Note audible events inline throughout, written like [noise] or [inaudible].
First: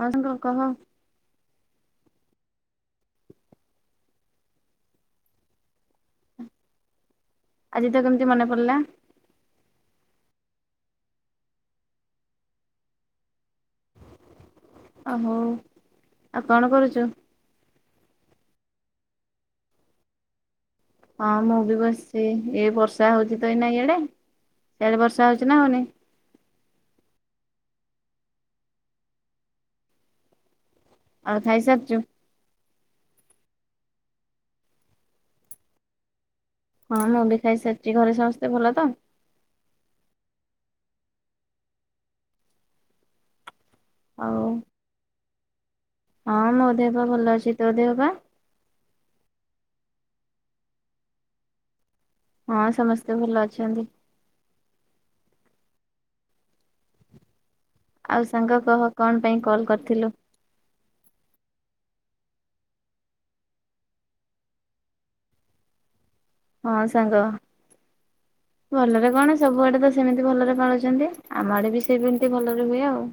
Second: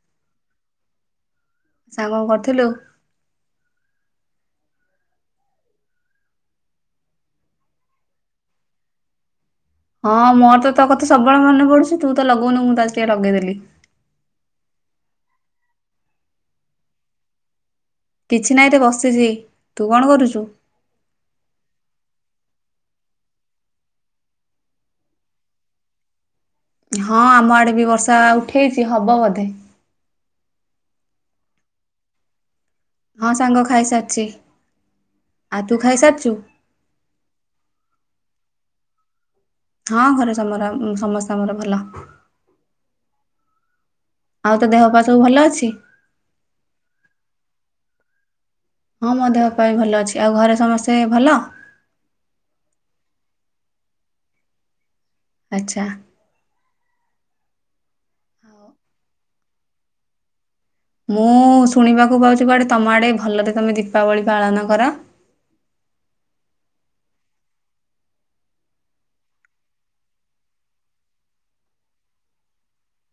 ହଁ ସାଙ୍ଗ କହ। ସାଙ୍ଗ କଣ କରିଥିଲୁ। ଆଜି ତ କେମିତି ମନେ ପଡିଲା ହଁ ମୋର ତୋ କଥା ସବୁବେଳେ ମନେ ପଡୁଚି ତୁ ତ ଲଗଉନୁ ମୁଁ ତ ଟିକେ ଲଗେଇଦେଲି। ଅ ହଉ ଆଉ କଣ କରୁଚୁ। କିଛି ନାହିଁ ଏ ତ ବସିଚି ତୁ କଣ କରୁଚୁ। ହଁ ମୁଁ ବି ବସିଚି ଏ ବର୍ଷା ହୋଉଚି ତ ଏଇ ନା ଇଆଡ଼େ ସିଆଡ଼େ ବର୍ଷା ହଉଚି ନା ହଉନି। ହଁ ଆମ ଆଡେ ବି ବର୍ଷା ଉଠେଇଚି ହବ ବୋଧେ। ଆଉ ଖାଇସାରିଚୁ। ହଁ ସାଙ୍ଗ ଖାଇସାରିଚି ଆଉ ତୁ ଖାଇସାରିଚୁ। ହଁ ମୁଁ ବି ଖାଇସାରିଚି ଘରେ ସମସ୍ତେ ଭଲ ତ। ହଁ ଘରେ ସମର ସମସ୍ତଙ୍କର ଭଲ। ଆଉ ତୋ ଦେହ ପା ସବୁ ଭଲ ଅଛି। ହଁ ମୋ ଦେହ ପା ଭଲ ଅଛି ତୋ ଦେହ ପା ହଁ ମୋ ଦେହ ପାଆବି ଭଲ ଅଛି ଆଉ ଘରେ ସମସ୍ତେ ଭଲ। ହଁ ସମସ୍ତେ ଭଲ ଅଛନ୍ତି। ଆଚ୍ଛା। ଆଉ ସାଙ୍ଗ କହ କଣ ପାଇଁ କଲ୍ କରିଥିଲୁ। ମୁଁ ଶୁଣିବାକୁ ପାଉଚି କୁଆଡେ ତମ ଆଡେ ଭଲରେ ତମେ ଦୀପାବଳି ପାଳନ କର। ହଁ ସାଙ୍ଗ। ଭଲରେ କଣ ସବୁଆଡ଼େ ତ ସେମିତି ଭଲରେ ପାଳୁଚନ୍ତି ଆମ ଆଡ଼େ ବି ସେମିତି ଭଲରେ ହୁଏ ଆଉ।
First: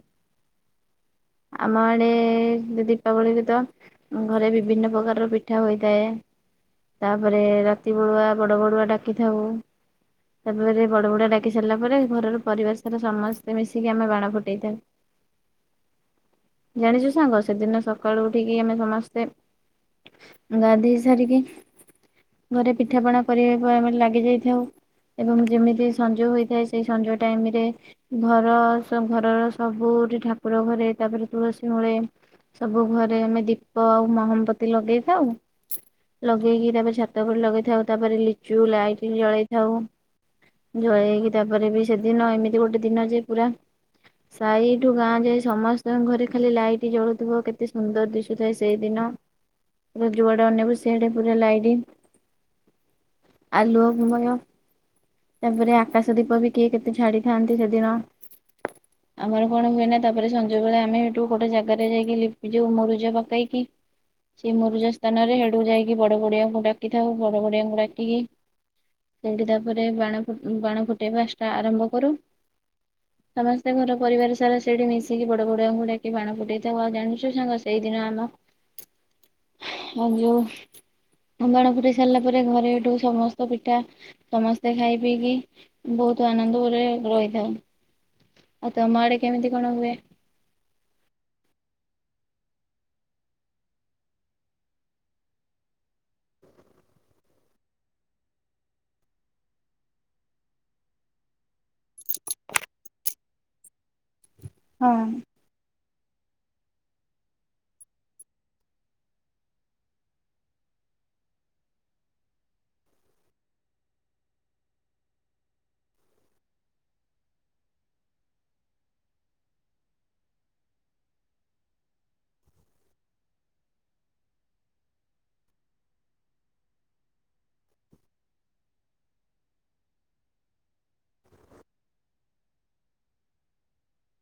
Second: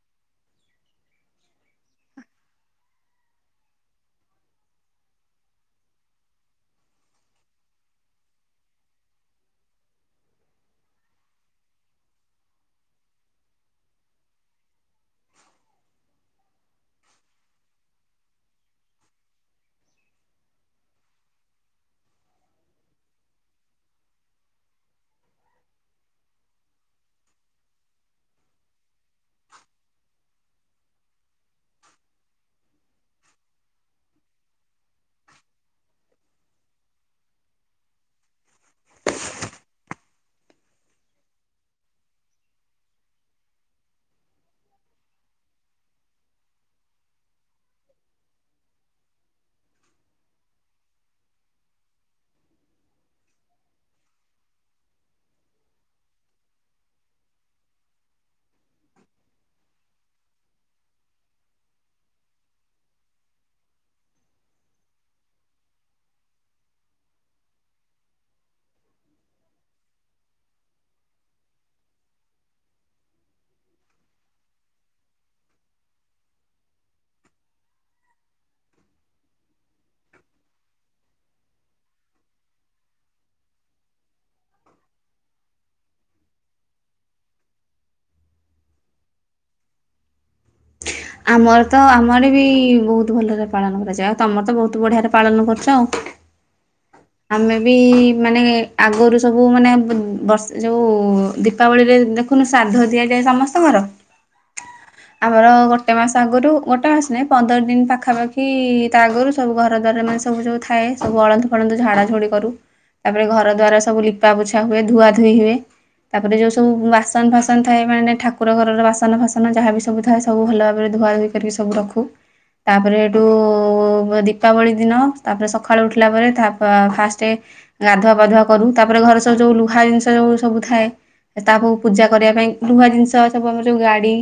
ଆମ ଆଡେ ଦୀପାବଳିରେ ତ ଘରେ ବିଭିନ୍ନ ପ୍ରକାରର ପିଠା ହୋଇଥାଏ ତାପରେ ରାତି ବେଳୁଆ ବଡ଼ ବଡ଼ୁଆ ଡାକିଥାଉ। ତାପରେ ବଡ ବଡୁଆ ଡାକି ସାରିଲା ପରେ ଘରର ପରିବେସରେ ସାରା ସମସ୍ତେ ମିଶିକି ଆମେ ବାଣ ଫୁଟେଇଥାଉ। ଜାଣିଚୁ ସାଙ୍ଗ ସେଦିନ ସକାଳୁ ଉଠିକି ଆମେ ସମସ୍ତେ ଗାଧେଇ ସାରିକି ଘରେ ପିଠାପଣା କରିବା କୁ ଆମେ ଲାଗି ଯାଇଥାଉ। ଏବଂ ଯେମିତି ସଞ୍ଜ ହୋଇଥାଏ ସେଇ ସଞ୍ଜ ଟାଇମ ରେ ଘର ଘରର ସବୁଠି ଠାକୁର ଘରେ ତାପରେ ତୁଳସୀ ମୂଳେ ସବୁ ଘରେ ଆମେ ଦୀପ ଆଉ ମହମବତୀ ଲଗେଇ ଥାଉ। ଲଗେଇକି ତାପରେ ଛାତ ତ ଉପରେ ଲଗେଇଥାଉ, ତାପରେ ଲିଚୁ ଲାଇଟ୍ ଜଳେଇ ଥାଉ। ଜଳେଇକି ତାପରେ ବି ସେଦିନ ଏମିତି ଗୋଟେ ଦିନ ଯେ ପୁରା ସାଇଠୁ ଗାଁ ଯାଏ ସମସ୍ତଙ୍କ ଘରେ ଖାଲି ଲାଇଟ୍ ଜଳୁଥିବ। କେତେ ସୁନ୍ଦର ଦିଶ ଥାଏ ସେଇ ଦିନ ପୁର ଯୁଆଡେ ଅନେଇବୁ ସେଆଡେ ପୁରା ଲାଇଟି। ଆଲୁଅମୟ। ତାପରେ ଆକାଶ ଦୀପ ବି କିଏ କେତେ ଛାଡିଥାନ୍ତି ସେଦିନ। ଆମର କଣ ହୁଏ ନା ତାପରେ ସଞ୍ଜ ବେଳେ ଆମେ ହେଠୁ ଗୋଟେ ଜାଗାରେ ଯାଇକି ଲିପି ଯଉ ମରୁଜ ପକେଇକି ସେ ମରୁଜ ସ୍ଥାନରେ ହେଇଠୁ ଯାଇକି ବଡ ବଡିଆଙ୍କୁ ଡାକିଥାଉ। ବଡ ବଡିଆଙ୍କୁ ଡାକିକି ସେଇଠି ତାପରେ ବାଣ ବାଣ ଫୁଟେଇବା ଷ୍ଟା ଆରମ୍ଭ କରୁ। ସମସ୍ତେ ଘର ପରିବାର ସାରା ସେଇଠି ମିଶିକି ବଡ ବଡଆଙ୍କୁ ଡାକି ବାଣ ଫୁଟେଇଥାଉ। ଆଉ ଜାଣିଛୁ ସାଙ୍ଗ ସେଇଦିନ ଆମ ଆଉ ଯୋଉ ବାଣ ଫୁଟାଇ ସାରିଲା ପରେ ଘରେ ଏଠୁ ସମସ୍ତ ପିଠା ସମସ୍ତେ ଖାଇ ପିଇକି ବହୁତ ଆନନ୍ଦ ରେ ରହିଥାଉ। ଆଉ ତମ କେମିତି କଣ ହୁଏ? ଆମର ତ ଆମର ବି ବହୁତ ଭଲରେ ପାଳନ କରାଯାଏ। ଆଉ ତୁମର ତ ବହୁତ ବଢ଼ିଆରେ ପାଳନ କରୁଛ ଆଉ। ଆମେ ବି ମାନେ ଆଗରୁ ସବୁ ମାନେ ବ ବର୍ଷ ଯୋଉ ଦୀପାବଳିରେ ଦେ ଖୁନୁ ଶ୍ରାଦ୍ଧ ଦିଆଯାଏ ସମସ୍ତଙ୍କର। ହଁ। ଆମର ଗୋଟେ ମାସ ଆଗରୁ ଗୋଟେ ମାସ ନାହିଁ ପନ୍ଦର ଦିନ ପାଖାପାଖି ତା ଆଗରୁ ସବୁ ଘର ଦ୍ୱାର ମାନେ ସବୁ ଯୋଉ ଥାଏ ସବୁ ଅଳନ୍ଦୁ ଫଳନ୍ଦୁ ଝାଡା ଝୋଡି କରୁ ତାପରେ ଘର ଦ୍ଵାର ସବୁ ଲିପା ପୋଛା ହୁଏ ଧୁଆ ଧୁଇ ହୁଏ। ତାପରେ ଯୋଉ ସବୁ ବାସନ ଫାସନ ଥାଏ ମାନେ ଠାକୁର ଘରର ବାସନ ଫାସନ ଯାହାବି ସବୁଥାଏ ସବୁ ଭଲ ଭାବରେ ଧୁଆ ଧୁଇ କରିକି ସବୁ ରଖୁ। ତାପରେ ଏଠୁ ଦୀପାବଳି ଦିନ ତାପରେ ସକାଳୁ ଉଠିଲା ପରେ ତା ଫାଷ୍ଟ ଗାଧୁଆ ପାଧୁଆ କରୁ। ତାପରେ ଘରେ ସବୁ ଯୋଉ ଲୁହା ଜିନିଷ ଯୋଉ ସବୁ ଥାଏ। ତାକୁ ପୂଜା କରିବା ପାଇଁ ଲୁହା ଜିନିଷ ସବୁ ଆମର ଯୋଉ ଗାଡି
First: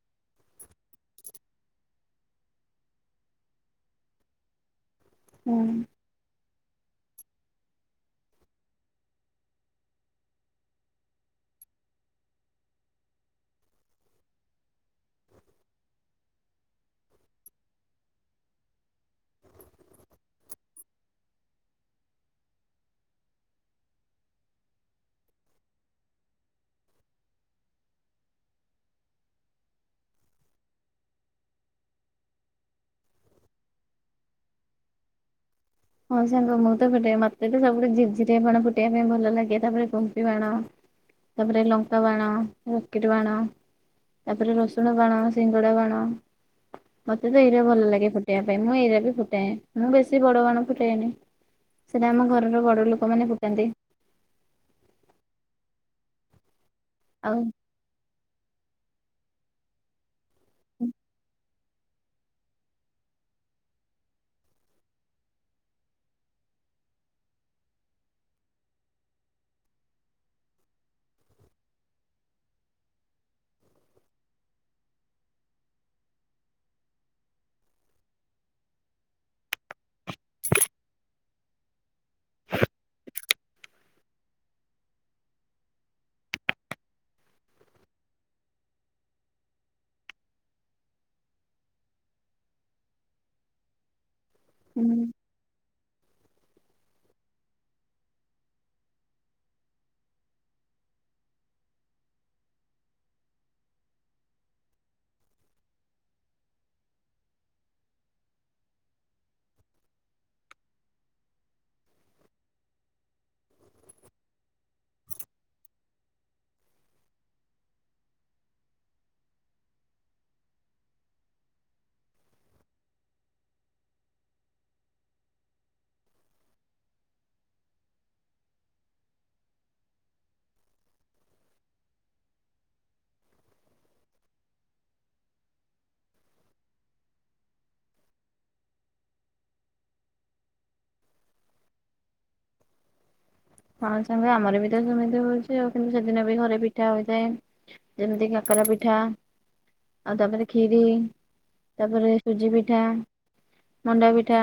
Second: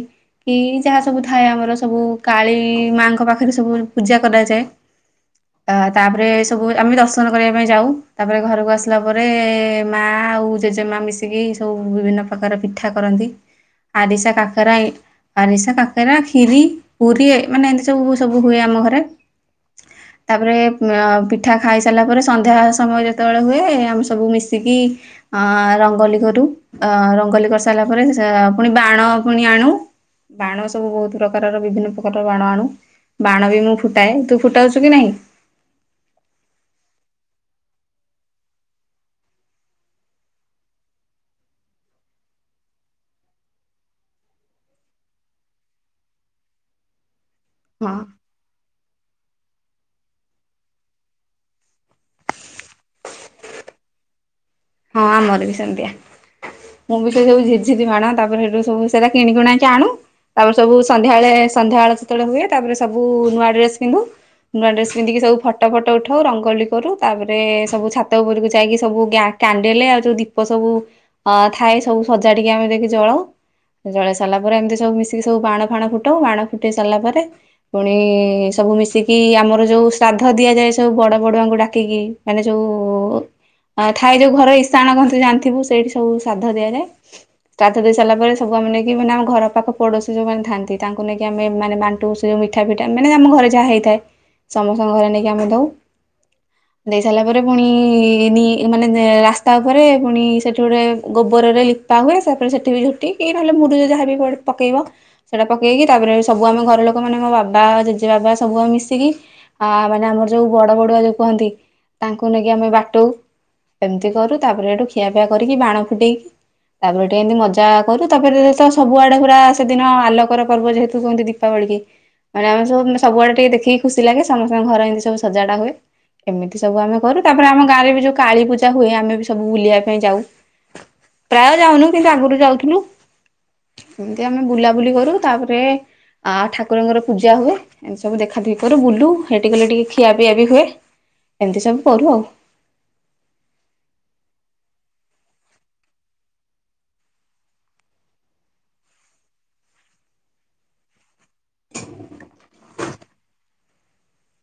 କି ଯାହା ସବୁ ଥାଏ ଆମର ସବୁ କାଳୀ ମାଙ୍କ ପାଖରେ ସବୁ ପୂଜା କରାଯାଏ। ହୁଁ। ଅ ତାପରେ ସବୁ ଆମେ ଦଶ ସନ କରିବା ପାଇଁ ଯାଉ। ତାପରେ ଘରକୁ ଆସିଲା ପରେ ମା ଆଉ ଜେଜେମା ମିଶିକି ସବୁ ବିଭିନ୍ନ ପ୍ରକାର ପିଠା କରନ୍ତି ଆରିଶା କାକରା ଆରିସା କାକେରା ଖିରୀ ପୁରୀ ମାନେ ଏମିତି ସବୁ ସବୁ ହୁଏ ଆମ ଘରେ। ତାପରେ ପିଠା ଖାଇ ସା ସାରିଲା ପରେ ସନ୍ଧ୍ୟା ସମୟ ଯେତେବେଳେ ହୁଏ ଆମେ ସବୁ ମିଶିକି ଅ ରଙ୍ଗଲି କରୁ ଅ ରଙ୍ଗୋଲି କରିସାରିଲା ପରେ ପୁଣି ବାଣ ପୁଣି ଆଣୁ। ବାଣ ସବୁ ବହୁତ ପ୍ରକାରର ବିଭିନ୍ନ ପ୍ରକାରର ବାଣ ଆଣୁ। ବାଣ ବି ମୁଁ ଫୁଟାଏ ତୁ ଫୁଟାଉଛୁ କି ନାହିଁ। ହଁ ସାଙ୍ଗ ମୁଁ ତ ଫୁଟାଏ ମତେ ତ ସବୁଠୁ ଝିରିଝିରିଆ ବାଣ ଫୁଟେଇବା ପାଇଁ ଭଲ ଲାଗେ ତାପରେ କୁମ୍ପି ବାଣ ତାପରେ ଲଙ୍କା ବାଣ ରକିଟ ବାଣ। ତାପରେ ରସୁଣ ବାଣ ସିଙ୍ଗଡା ବାଣ। ମତେ ତ ଏଇରା ଭଲ ହଁ ଲାଗେ ଫୁଟେଇବା ପାଇଁ ମୁଁ ଏଇରା ବି ଫୁଟାଏ ମୁଁ ବେଶୀ ବଡ ବାଣ ଫୁ ଟେଏନି ସେଟା ଆମ ଘରର ବଡ ଲୋକମାନେ ଫୁଟାନ୍ତି। ହଁ ଆମର ବି ସେମିତିଆ ମୁଁ ବି ସେ ଆଉ ସବୁ ଝିର୍ ଝିରଝୀର ବାଣ ତାପରେ ସେଠୁ ସବୁ ସେରା କିଣିକୁଣା କି ଆଣୁ ତାପରେ ସବୁ ହୁଁ ସନ୍ଧ୍ୟାବେଳେ ସନ୍ଧ୍ୟା ବେଳ ସେତେବେଳେ ହୁଏ ତାପରେ ସବୁ ନୂଆ ଡ୍ରେସ ପିନ୍ଧୁ। ନୂଆ ଡ୍ରେସ ପିନ୍ଧିକି ସବୁ ଫଟୋ ଫଟୋ ଉଠାଉ ରଙ୍ଗୋଲି କରୁ ତାପରେ ସବୁ ଛାତ ଉପରକୁ ଯାଇକି ସବୁ କ୍ୟା କାଣ୍ଡଲେ ଆଉ ଯୋଉ ଦୀପ ସବୁ ଅ ଥାଏ ସବୁ ସଜାଡିକି ଆମେ ଦେଖି ଜଳଉ। ଜଳେଇ ସାରିଲା ପରେ ଏମିତି ସବୁ ମିଶିକି ସବୁ ବାଣ ଫାଣ ଫୁଟାଉ ବାଣ ଫୁଟେଇ ସାରିଲା ପରେ ପୁଣି ସବୁ ମିଶିକି ଆମର ଯୋଉ ଶ୍ରାଦ୍ଧ ଦିଆଯାଏ ସବୁ ବଡ ବଡୁଆଙ୍କୁ ଡାକିକି ମାନେ ଯଉଁ ଥାଏ ଯେଉଁ ଘର ଇଶାଣ କହନ୍ତି ଜାଣିଥିବୁ ସେଇଠି ସବୁ ଶ୍ରଦ୍ଧ ଦିଆଯାଏ। [unintelligible] ଦେଇ ସାରିଲା ପରେ ସବୁ ଆମେ ମାନେ ଆମ ଘର ପାଖ ପଡୋଶୀ ଯୋଉମାନେ ଥାନ୍ତି ତାଙ୍କୁ ନେଇକି ଆମେ ମାନେ ସେ ମିଠା ପିଠା ମାନେ ଆମ ଘରେ ଯାହା ହେଇଥାଏ। ସମସ୍ତଙ୍କ ଘରେ ନେଇକି ଆମେ ଦଉ ଦେଇ ସାରିଲା ପରେ ପୁଣି ନି ମାନେ ରାସ୍ତା ଉପରେ ପୁଣି ସେଠି ଗୋଟେ ଗୋବରରେ ଲିପା ହୁଏ ତା ପରେ ସେଇଠି ବି ଝୁଟି ଏଇ ନହେଲେ ମୁରୁଜ ଯାହାବି ପକେଇବ। ସେଇଟା ପକେଇକି ତାପରେ ସବୁ ଆମେ ଘର ଲୋକମାନେ ଆମ ବାବା ଜେଜେ ବାବା ସବୁ ଆମେ ମିଶିକି ଆ ମାନେ ଆମର ଯୋଉ ବଡ ବଡୁଆ ଯୋଉ କୁହନ୍ତି ତାଙ୍କୁ ନେଇକି ଆମେ ବାଟଉଁ। ଏମିତି କରୁ ତାପରେ ଏଠୁ ଖିଆପିଆ କରିକି ବାଣ ଫୁଟେଇକି ତାପରେ ଟିକେ ଏମିତି ମଜା କରୁ ତାପରେ ତ ସବୁଆଡେ ପୁରା ସେଦିନ ଆଲୋକର ପର୍ବ ଯେହେତୁ [unintelligible] ଦୀପାବଳିକି ମାନେ ଆମେ ସୁବୁଆଡେ ଟିକେ ଦେଖିକି ଖୁସି ଲାଗେ ସମସ୍ତଙ୍କ ଘର ଏମିତିବୁ ସଜଡା ହୁଏ। ଏମିତି ସବୁ ଆମେ କରୁ ତାପରେ ଆମ ଗାଁରେ ବି ଯଉ ପୂଜା ହୁଏ ଆମେ ବି ସବୁ ବୁଲିବା ପାଇଁ ଯାଉ। ପ୍ରାୟ ଯାଉନୁ କିନ୍ତୁ ଆଗରୁ ଯାଉଥିଲୁ। ଏମିତି ଆମେ ବୁଲାବୁଲି କରୁ ତାପରେ ଆ ଠାକୁରଙ୍କର ପୂଜା ହୁଏ। ଏମିତି ସବୁ ଦେଖାଦଖି କରୁ ବୁଲୁ ହେଇଠି କଲେ ଟିକେ ଖିଆପିଆ ବି ହୁଏ ଏମିତି ସବୁ କରୁ ଆଉ। ହଁ ସାଙ୍ଗେ ଆମର ବି ତ ସେମିତି ହଉଛି ଆଉ କିନ୍ତୁ ସେଦିନ ବି ଘରେ ପିଠା ହୋଇଥାଏ। ଯେମିତି କାକରା ପିଠା ଆଉ ତାପରେ କ୍ଷୀରି ତାପରେ ସୁଜି ପିଠା। ମଣ୍ଡା ପିଠା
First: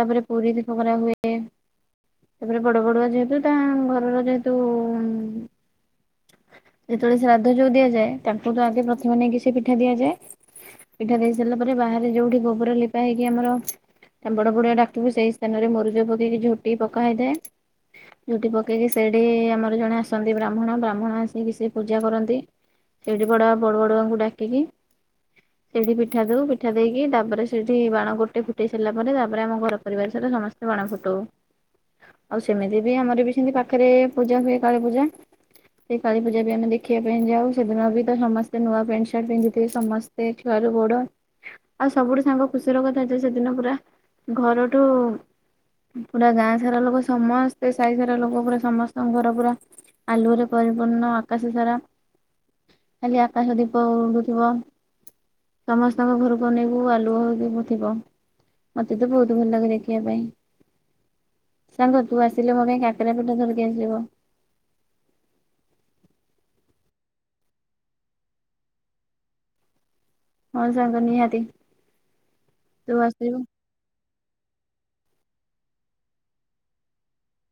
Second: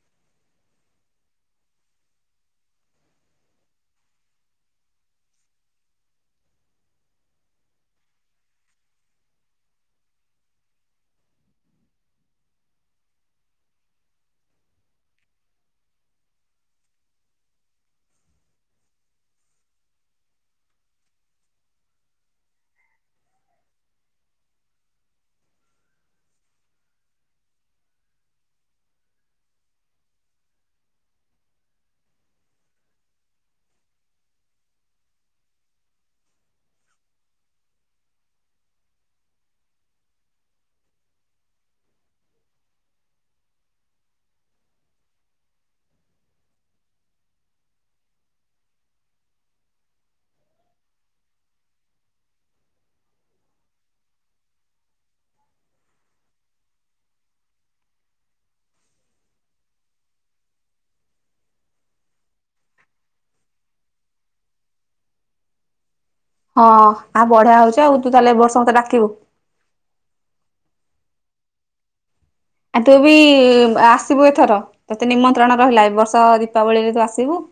ତାପରେ ପୁରୀ ବି କରା ହୁଏ। ତାପରେ ବଡ଼ ବଡ଼ୁଆ ଯେହେତୁ ତା ଘରର ଯେହେତୁ ଉଁ ଯେତେବେଳେ ଶ୍ରାଦ୍ଧ ଯୋଉ ଦିଆଯଏ ତାକୁ ତ ଆଗେ ପ୍ରଥମେ ନେଇକି ସେ ପିଠା ଦିଆଯାଏ। ପିଠା ଦେଇ ସାରିଲା ପରେ ବାହାରେ ଯୋଉଠି ଗୋବର ଲିପା ହେଇକି ଆମର ତା ବଡ ବଡଆ ଡାକ୍ତରକୁ ସେଇ ସ୍ଥାନରେ ମରୁଜ ପକେଇକି ଝୋଟିି ପକା ହେଇଥାଏ। ଝୋଟି ପକେଇକି ସେଠି ଆମର ଜଣେ ଆସନ୍ତି ବ୍ରାହ୍ମଣ ବ୍ରାହ୍ମଣ ଆସିକି ସେ ପୂଜା କରନ୍ତି। ସେଠି ବଡା ବଡ଼ ବଡ଼ୁଆଙ୍କୁ ଡାକିକି ହଁ ସେଇଠି ପିଠା ଦଉ ପିଠା ଦେଇକି ତାପରେ ସେଇଠି ବାଣ ଗୋଟେ ଫୁଟେଇ ସାରିଲା ପରେ ତାପରେ ଆମ ଘର ପରିବାର ସାରା ସମସ୍ତେ ବାଣ ଫୁଟଉ ଆଉ ସେମିତି ବି ଆମର ବି ସେମତି ପାଖରେ ପୂଜା ହୁଏ କାଳୀ ପୂଜା ସେଇ କାଳି ପୂଜା ବି ଆମେ ଦେଖିବା ପାଇଁ ଯାଉ ସେଦିନ ବି ତ ସମସ୍ତେ ନୂଆ ପ୍ୟାଣ୍ଟ ସାର୍ଟ ପିନ୍ଧିଥିବେ ସମସ୍ତେ ସେ [unintelligible] ବୋଡ ଆଉ ସବୁଠୁ ସାଙ୍ଗ ଖୁସିର କଥା ଯେ ଅଛି ସେଦିନ ପୁରା ଘରଠୁ ପୁରା ଗାଁ ସାରା ଲୋକ ସମସ୍ତେ ସାହି ସାରା ଲୋକ ପୁରା ସମସ୍ତଙ୍କ ଘର ପୁରା ଆଲୁଅରେ ପରିପୂର୍ଣ୍ଣ ଆକାଶ ସାରା ଖାଲି ଆକାଶ ଦିପ ଉଡୁଥିବ। ସମସ୍ତଙ୍କ ଘରକୁ ଅନେଇବୁ ଆଲୁଅ [unintelligible] ମତେ ତ ବହୁତ ଭଲ ଲାଗେ ଦେଖିବା ପାଇଁ। ସାଙ୍ଗ ତୁ ଆସିଲେ ମୋ ପାଇଁ କାକେରା ପିଠା ଧରିକି ଆସିବୁ। ହଁ ଆ ବଢିଆ ହଉଚି ଆଉ ତୁ ତାଏଲେ ବର୍ଷ ମତେ ଡାକିବୁ। ହଁ ସାଙ୍ଗ ନିହାତି। ଆ ତୁ ବି ଆସ ସିବୁ ଏଥର ତତେ ନିମନ୍ତ୍ରଣ ରହିଲା ଏ ବର୍ଷ ଦୀପାବଳିରେ ତୁ ଆସିବୁ।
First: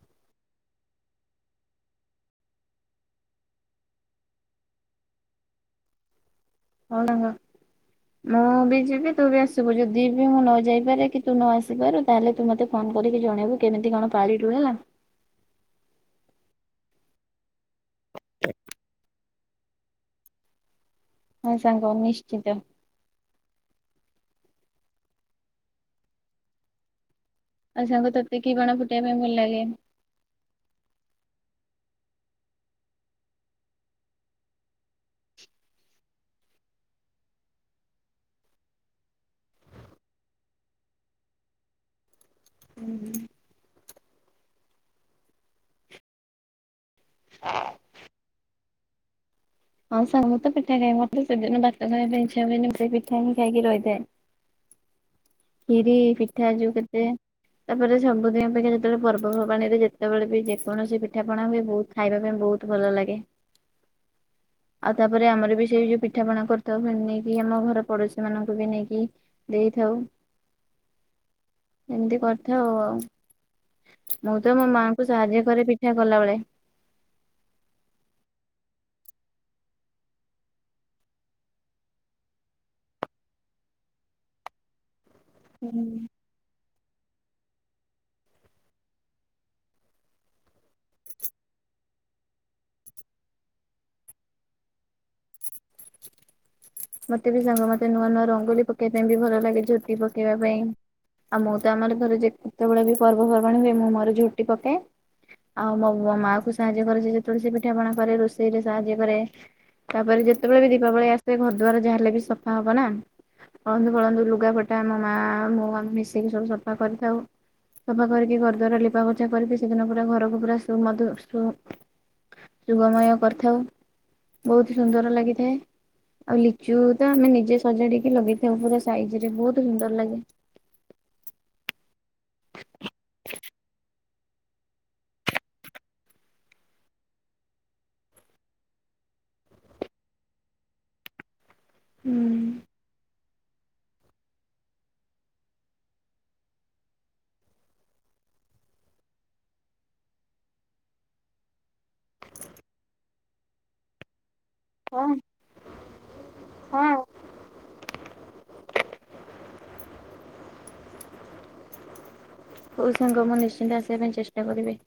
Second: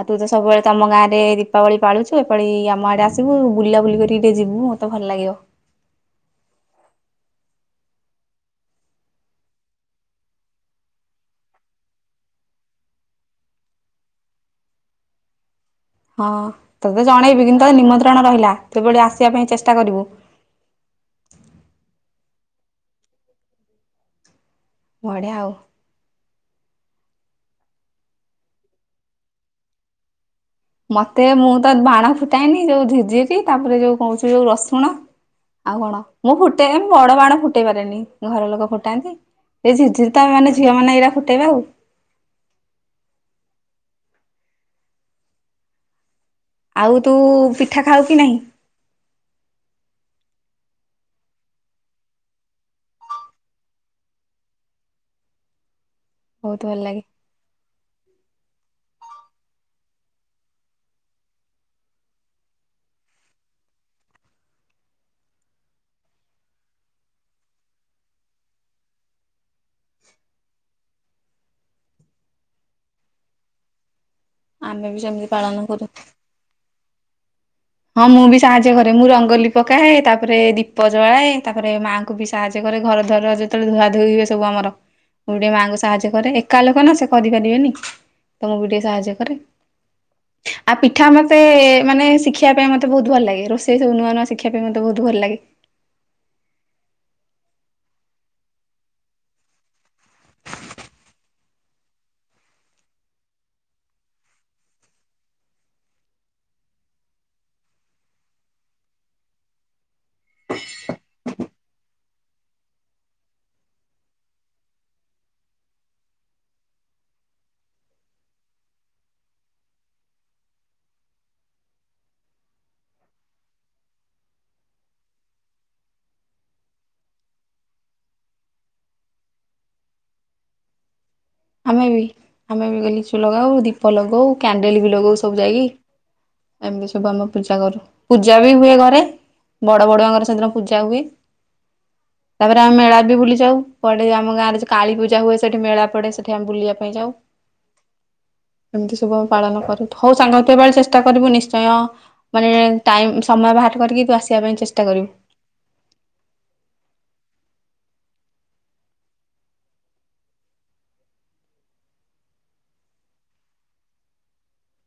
ଆଉ ତୁ ତ ସବୁବେଳେ ତମ ଗାଁରେ ଦୀପାବଳି ପାଳୁଚୁ ଏ ପାଳି ଆମ ଆଡେ ଆସିବୁ ବୁଲାବୁଲି କରିକି ଟିକେ ଯିବୁ। ତ ଭଲ ଲାଗିବ। ହଁ ତାଙ୍କ ମୁଁ ବି ଯିବି ତୁ ବି ଆସିବୁ ଯଦି ବି ମୁଁ ନ ଯାଇପାରେ କି ତୁ ନଆସିପାରୁ ତାହେଲେ ତୁ ମୋତେ ଫୋନ କରିକି ଜଣେଇବୁ କେମିତି କଣ ପାଳିଲୁ ହେଲା। ହଁ ତୋତେ ଜଣେଇବି କିନ୍ତୁ ତତେ ନିମନ୍ତ୍ରଣ ରହିଲା କିଭଳି ଆସିବା ପାଇଁ ଚେଷ୍ଟା କରିବୁ। ହଁ ସାଙ୍ଗ ନିଶ୍ଚିତ। ବଢିଆ ଆଉ। ଆଉ ସାଙ୍ଗ ତତେ କି ବାଣ ଫୁଟେଇବା ପାଇଁ ଭଲ ଲାଗେ? ମତେ ମୁଁ ତ ବାଣ ଫୁଟାଇନି ଯୋଉ ଝିରିଝିରି ତାପରେ ଯୋଉ କହୁଚି ଯୋଉ ରସୁଣ ଆଉ କଣ ମୁଁ ଫୁଟେ ବଡ ବାଣ ଫୁଟେଇ ପାରେନି ଘର ଲୋକ ଫୁଟାନ୍ତି। ଏଇ ଝିରିଝିରି ତ ମାନେ ଝିଅ ମାନେ ଏଇଟା ଫୁଟେଇବେ ଆଉ। ହୁଁ। ଆଉ ତୁ ପିଠା ଖାଉ କି ନାହିଁ? ହଁ ସାଙ୍ଗ ମୁଁ ତ ପିଠା ଖାଏ ମତେ ସେଦିନ ଭାତ ଖାଇବା ପାଇଁ ଇଚ୍ଛା ହୁଏନି ମୁ ସେଇ ପିଠା ହିଁ ଖାଇକି ରହିଥାଏ। ବିରି ପିଠା ବହୁତ ଯୋଉ ଭଲ ଲାଗେ କେତେ ତାପରେ ସବୁଦିନ ଅପେକ୍ଷା ଯେତେବେଳେ ପର୍ବପର୍ବାଣିରେ ଯେତେବେଳେ ବି ଯେକୌଣସି ପିଠାପଣା ହୁଏ ବହୁତ ଖାଇବା ପାଇଁ ବହୁତ ଭଲ ଲାଗେ। ଆଉ ତାପରେ ଆମର ବି ସେଇ ଯୋଉ ପିଠାପଣା କରିଥାଉ ସେ ନେଇକି ଆମ ଘର ପଡୋଶୀ ମାନଙ୍କୁ ବି ନେଇକି ଦେଇଥାଉ। ଏମିତି କରିଥାଉ ଆଉ ଆଉ ମୁଁ ତ ମୋ ଆମେ ବି ମାଆଙ୍କୁ ସେମିତି ସାହାଯ୍ୟ ପାଳନ କରେ କରୁ ପିଠା କଲାବେଳେ। ହଁ ମୁଁ ବି ସାହାଯ୍ୟ ଘରେ ମୁଁ ରଙ୍ଗୋଲି ପକାଏ ତାପରେ ଦୀପ ଜଳାଏ ତାପରେ ମା ବି ସାହାଯ୍ୟ କରେ ଘର ଦ୍ୱାର ଯେତେବେଳେ ଧୁଆ ଧୋଇ ହୁଏ ସବୁ ଆମର ମୁଁ ଟିକେ ହୁଁ। ମାଆଙ୍କୁ ସାହାଯ୍ୟ କରେ ଏ କା ଲୋକ ନା ସେ କରିପାରିବେନି ତ ମୁଁ ବି ଟିକେ ସାହାଯ୍ୟ କରେ। ଆଉ ପିଠା ମତେ ମାନେ ଶିଖି ଖିଆପିଆ ମତେ ବହୁ ଭଲ ଲାଗେ ରୋଷେଇ ସବୁ ନୂଆ ନୂଆ ଶିଖିବା ପାଇଁ ମତେ ବହୁତ ଭଲଲାଗେ। ମତେ ବି ସାଙ୍ଗ ମତେ ନୂଆ ନୂଆ ରଙ୍ଗୋଲି ପକେଇବା ପାଇଁ ବି ଭଲ ଲାଗେ ଝୋଟି ପକେଇବା ପାଇଁ ଆଉ ମୁଁ ତ ଆମର ଘରେ ଯେ ଯେତେବେଳେ ବି ପର୍ବପର୍ବାଣି ହୁଏ ମୁଁ ମୋର ଝୋଟି ପକାଏ। ଆଉ ମୋ ମୋ ମାଆ କୁ ସାହାଯ୍ୟ କରେ ସେ ଯେତେବେଳେ ସେ ପିଠାପଣା କରେ ରୋଷେଇରେ ସାହାଯ୍ୟ କରେ ତାପରେ ଯେତେବେଳେ ବି ଦୀପାବଳି ଆସିଥାଏ ଘର ଦ୍ୱାର ଯାଆହେଲେ ବି ସଫା ହବ ନା ଅଳନ୍ଧୁ ଫଳନ୍ଧୁ ଲୁଗାପଟା ମୋ ମାଆ ମୁଁ ଆମେ ମିଶିକି ସବୁ ସଫା କରିଥାଉ। ସଫା କରିକି ଘର ଦ୍ୱାର ଲିପାପୋଛା କରିକି ସେଦିନ ପୁରା ଘରକୁ ପୁରା ସୁମଧୁ ସୁ ଶୁଭମୟ କରିଥାଉ ବହୁତ ସୁନ୍ଦର ଲାଗିଥାଏ। ଆଉ ଲିଚୁ ତ ଆମେ ନିଜେ ସଜାଡିକି ଲଗେଇଥାଉ ପୁରା ସାଇଜ ରେ ବହୁତ ସୁନ୍ଦର ଲାଗେ। ଆମେ ବି ଆମେ ବି ଗ ଲିଚୁ ଲଗାଉ ଦୀପ ଲଗଉ କ୍ୟାଣ୍ଡେଲ ବି ଲଗଉ ସବୁ ଯାଇକି। ଏମିତି ସବୁ ଆମ ପୂଜା କରୁ ପୂଜା ବି ହୁଏ ଘରେ। ବଡ଼ ବଡୁଆଙ୍କର ସେଦିନ ପୂଜା ହୁଏ। ହୁଁ। ତାପରେ ଆମେ ମେଳା ବି ବୁଲି ଯାଉ ପଡେ ଆମ ଗାଁରେ ଯଉ କାଳୀ ପୂଜା ହୁଏ ସେଠି ମେଳା ପଡେ ସେଠି ସେ ଠି ଆମେ ବୁଲିବା ପାଇଁ ଯାଉ। ଏମିତି ସବୁ ଆମେ ପାଳନ କରୁୁ ଥା ହଉ ସାଙ୍ଗ ତୁ ଏ ପାଳି ଚେଷ୍ଟା କରିବୁ ନିଶ୍ଚୟ। ମାନେ ଟାଇମ ସମୟ ବାହାର କରିକି ତୁ ଆସିବା ପାଇଁ ଚେଷ୍ଟା ହଁ କରିବୁ। ହଁ। ହଉ ସାଙ୍ଗ ମୁଁ ନିଶ୍ଚିନ୍ତ ଆସିବା ପାଇଁ ଚେଷ୍ଟା କରିବି।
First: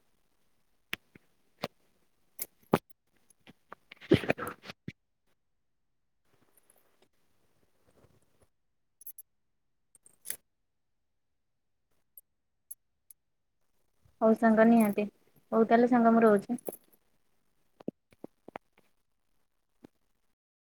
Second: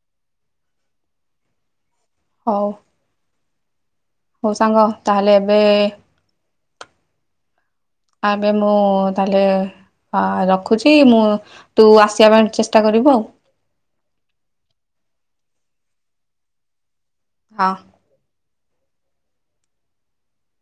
ହଉ ହଉ ସାଙ୍ଗ ତାହେଲେ ଏବେ ଆବେ ମୁଁ ତାହେଲେ ହଁ ରଖୁଚି ମୁଁ ତୁ ଆସିବା ପାଇଁ ଚେଷ୍ଟା କରିବୁ ଆଉ। ହଉ ସାଙ୍ଗ ନିହାତି ହଉ ତାହେଲେ ସାଙ୍ଗ ମୁଁ ରହୁଚି। ହଁ।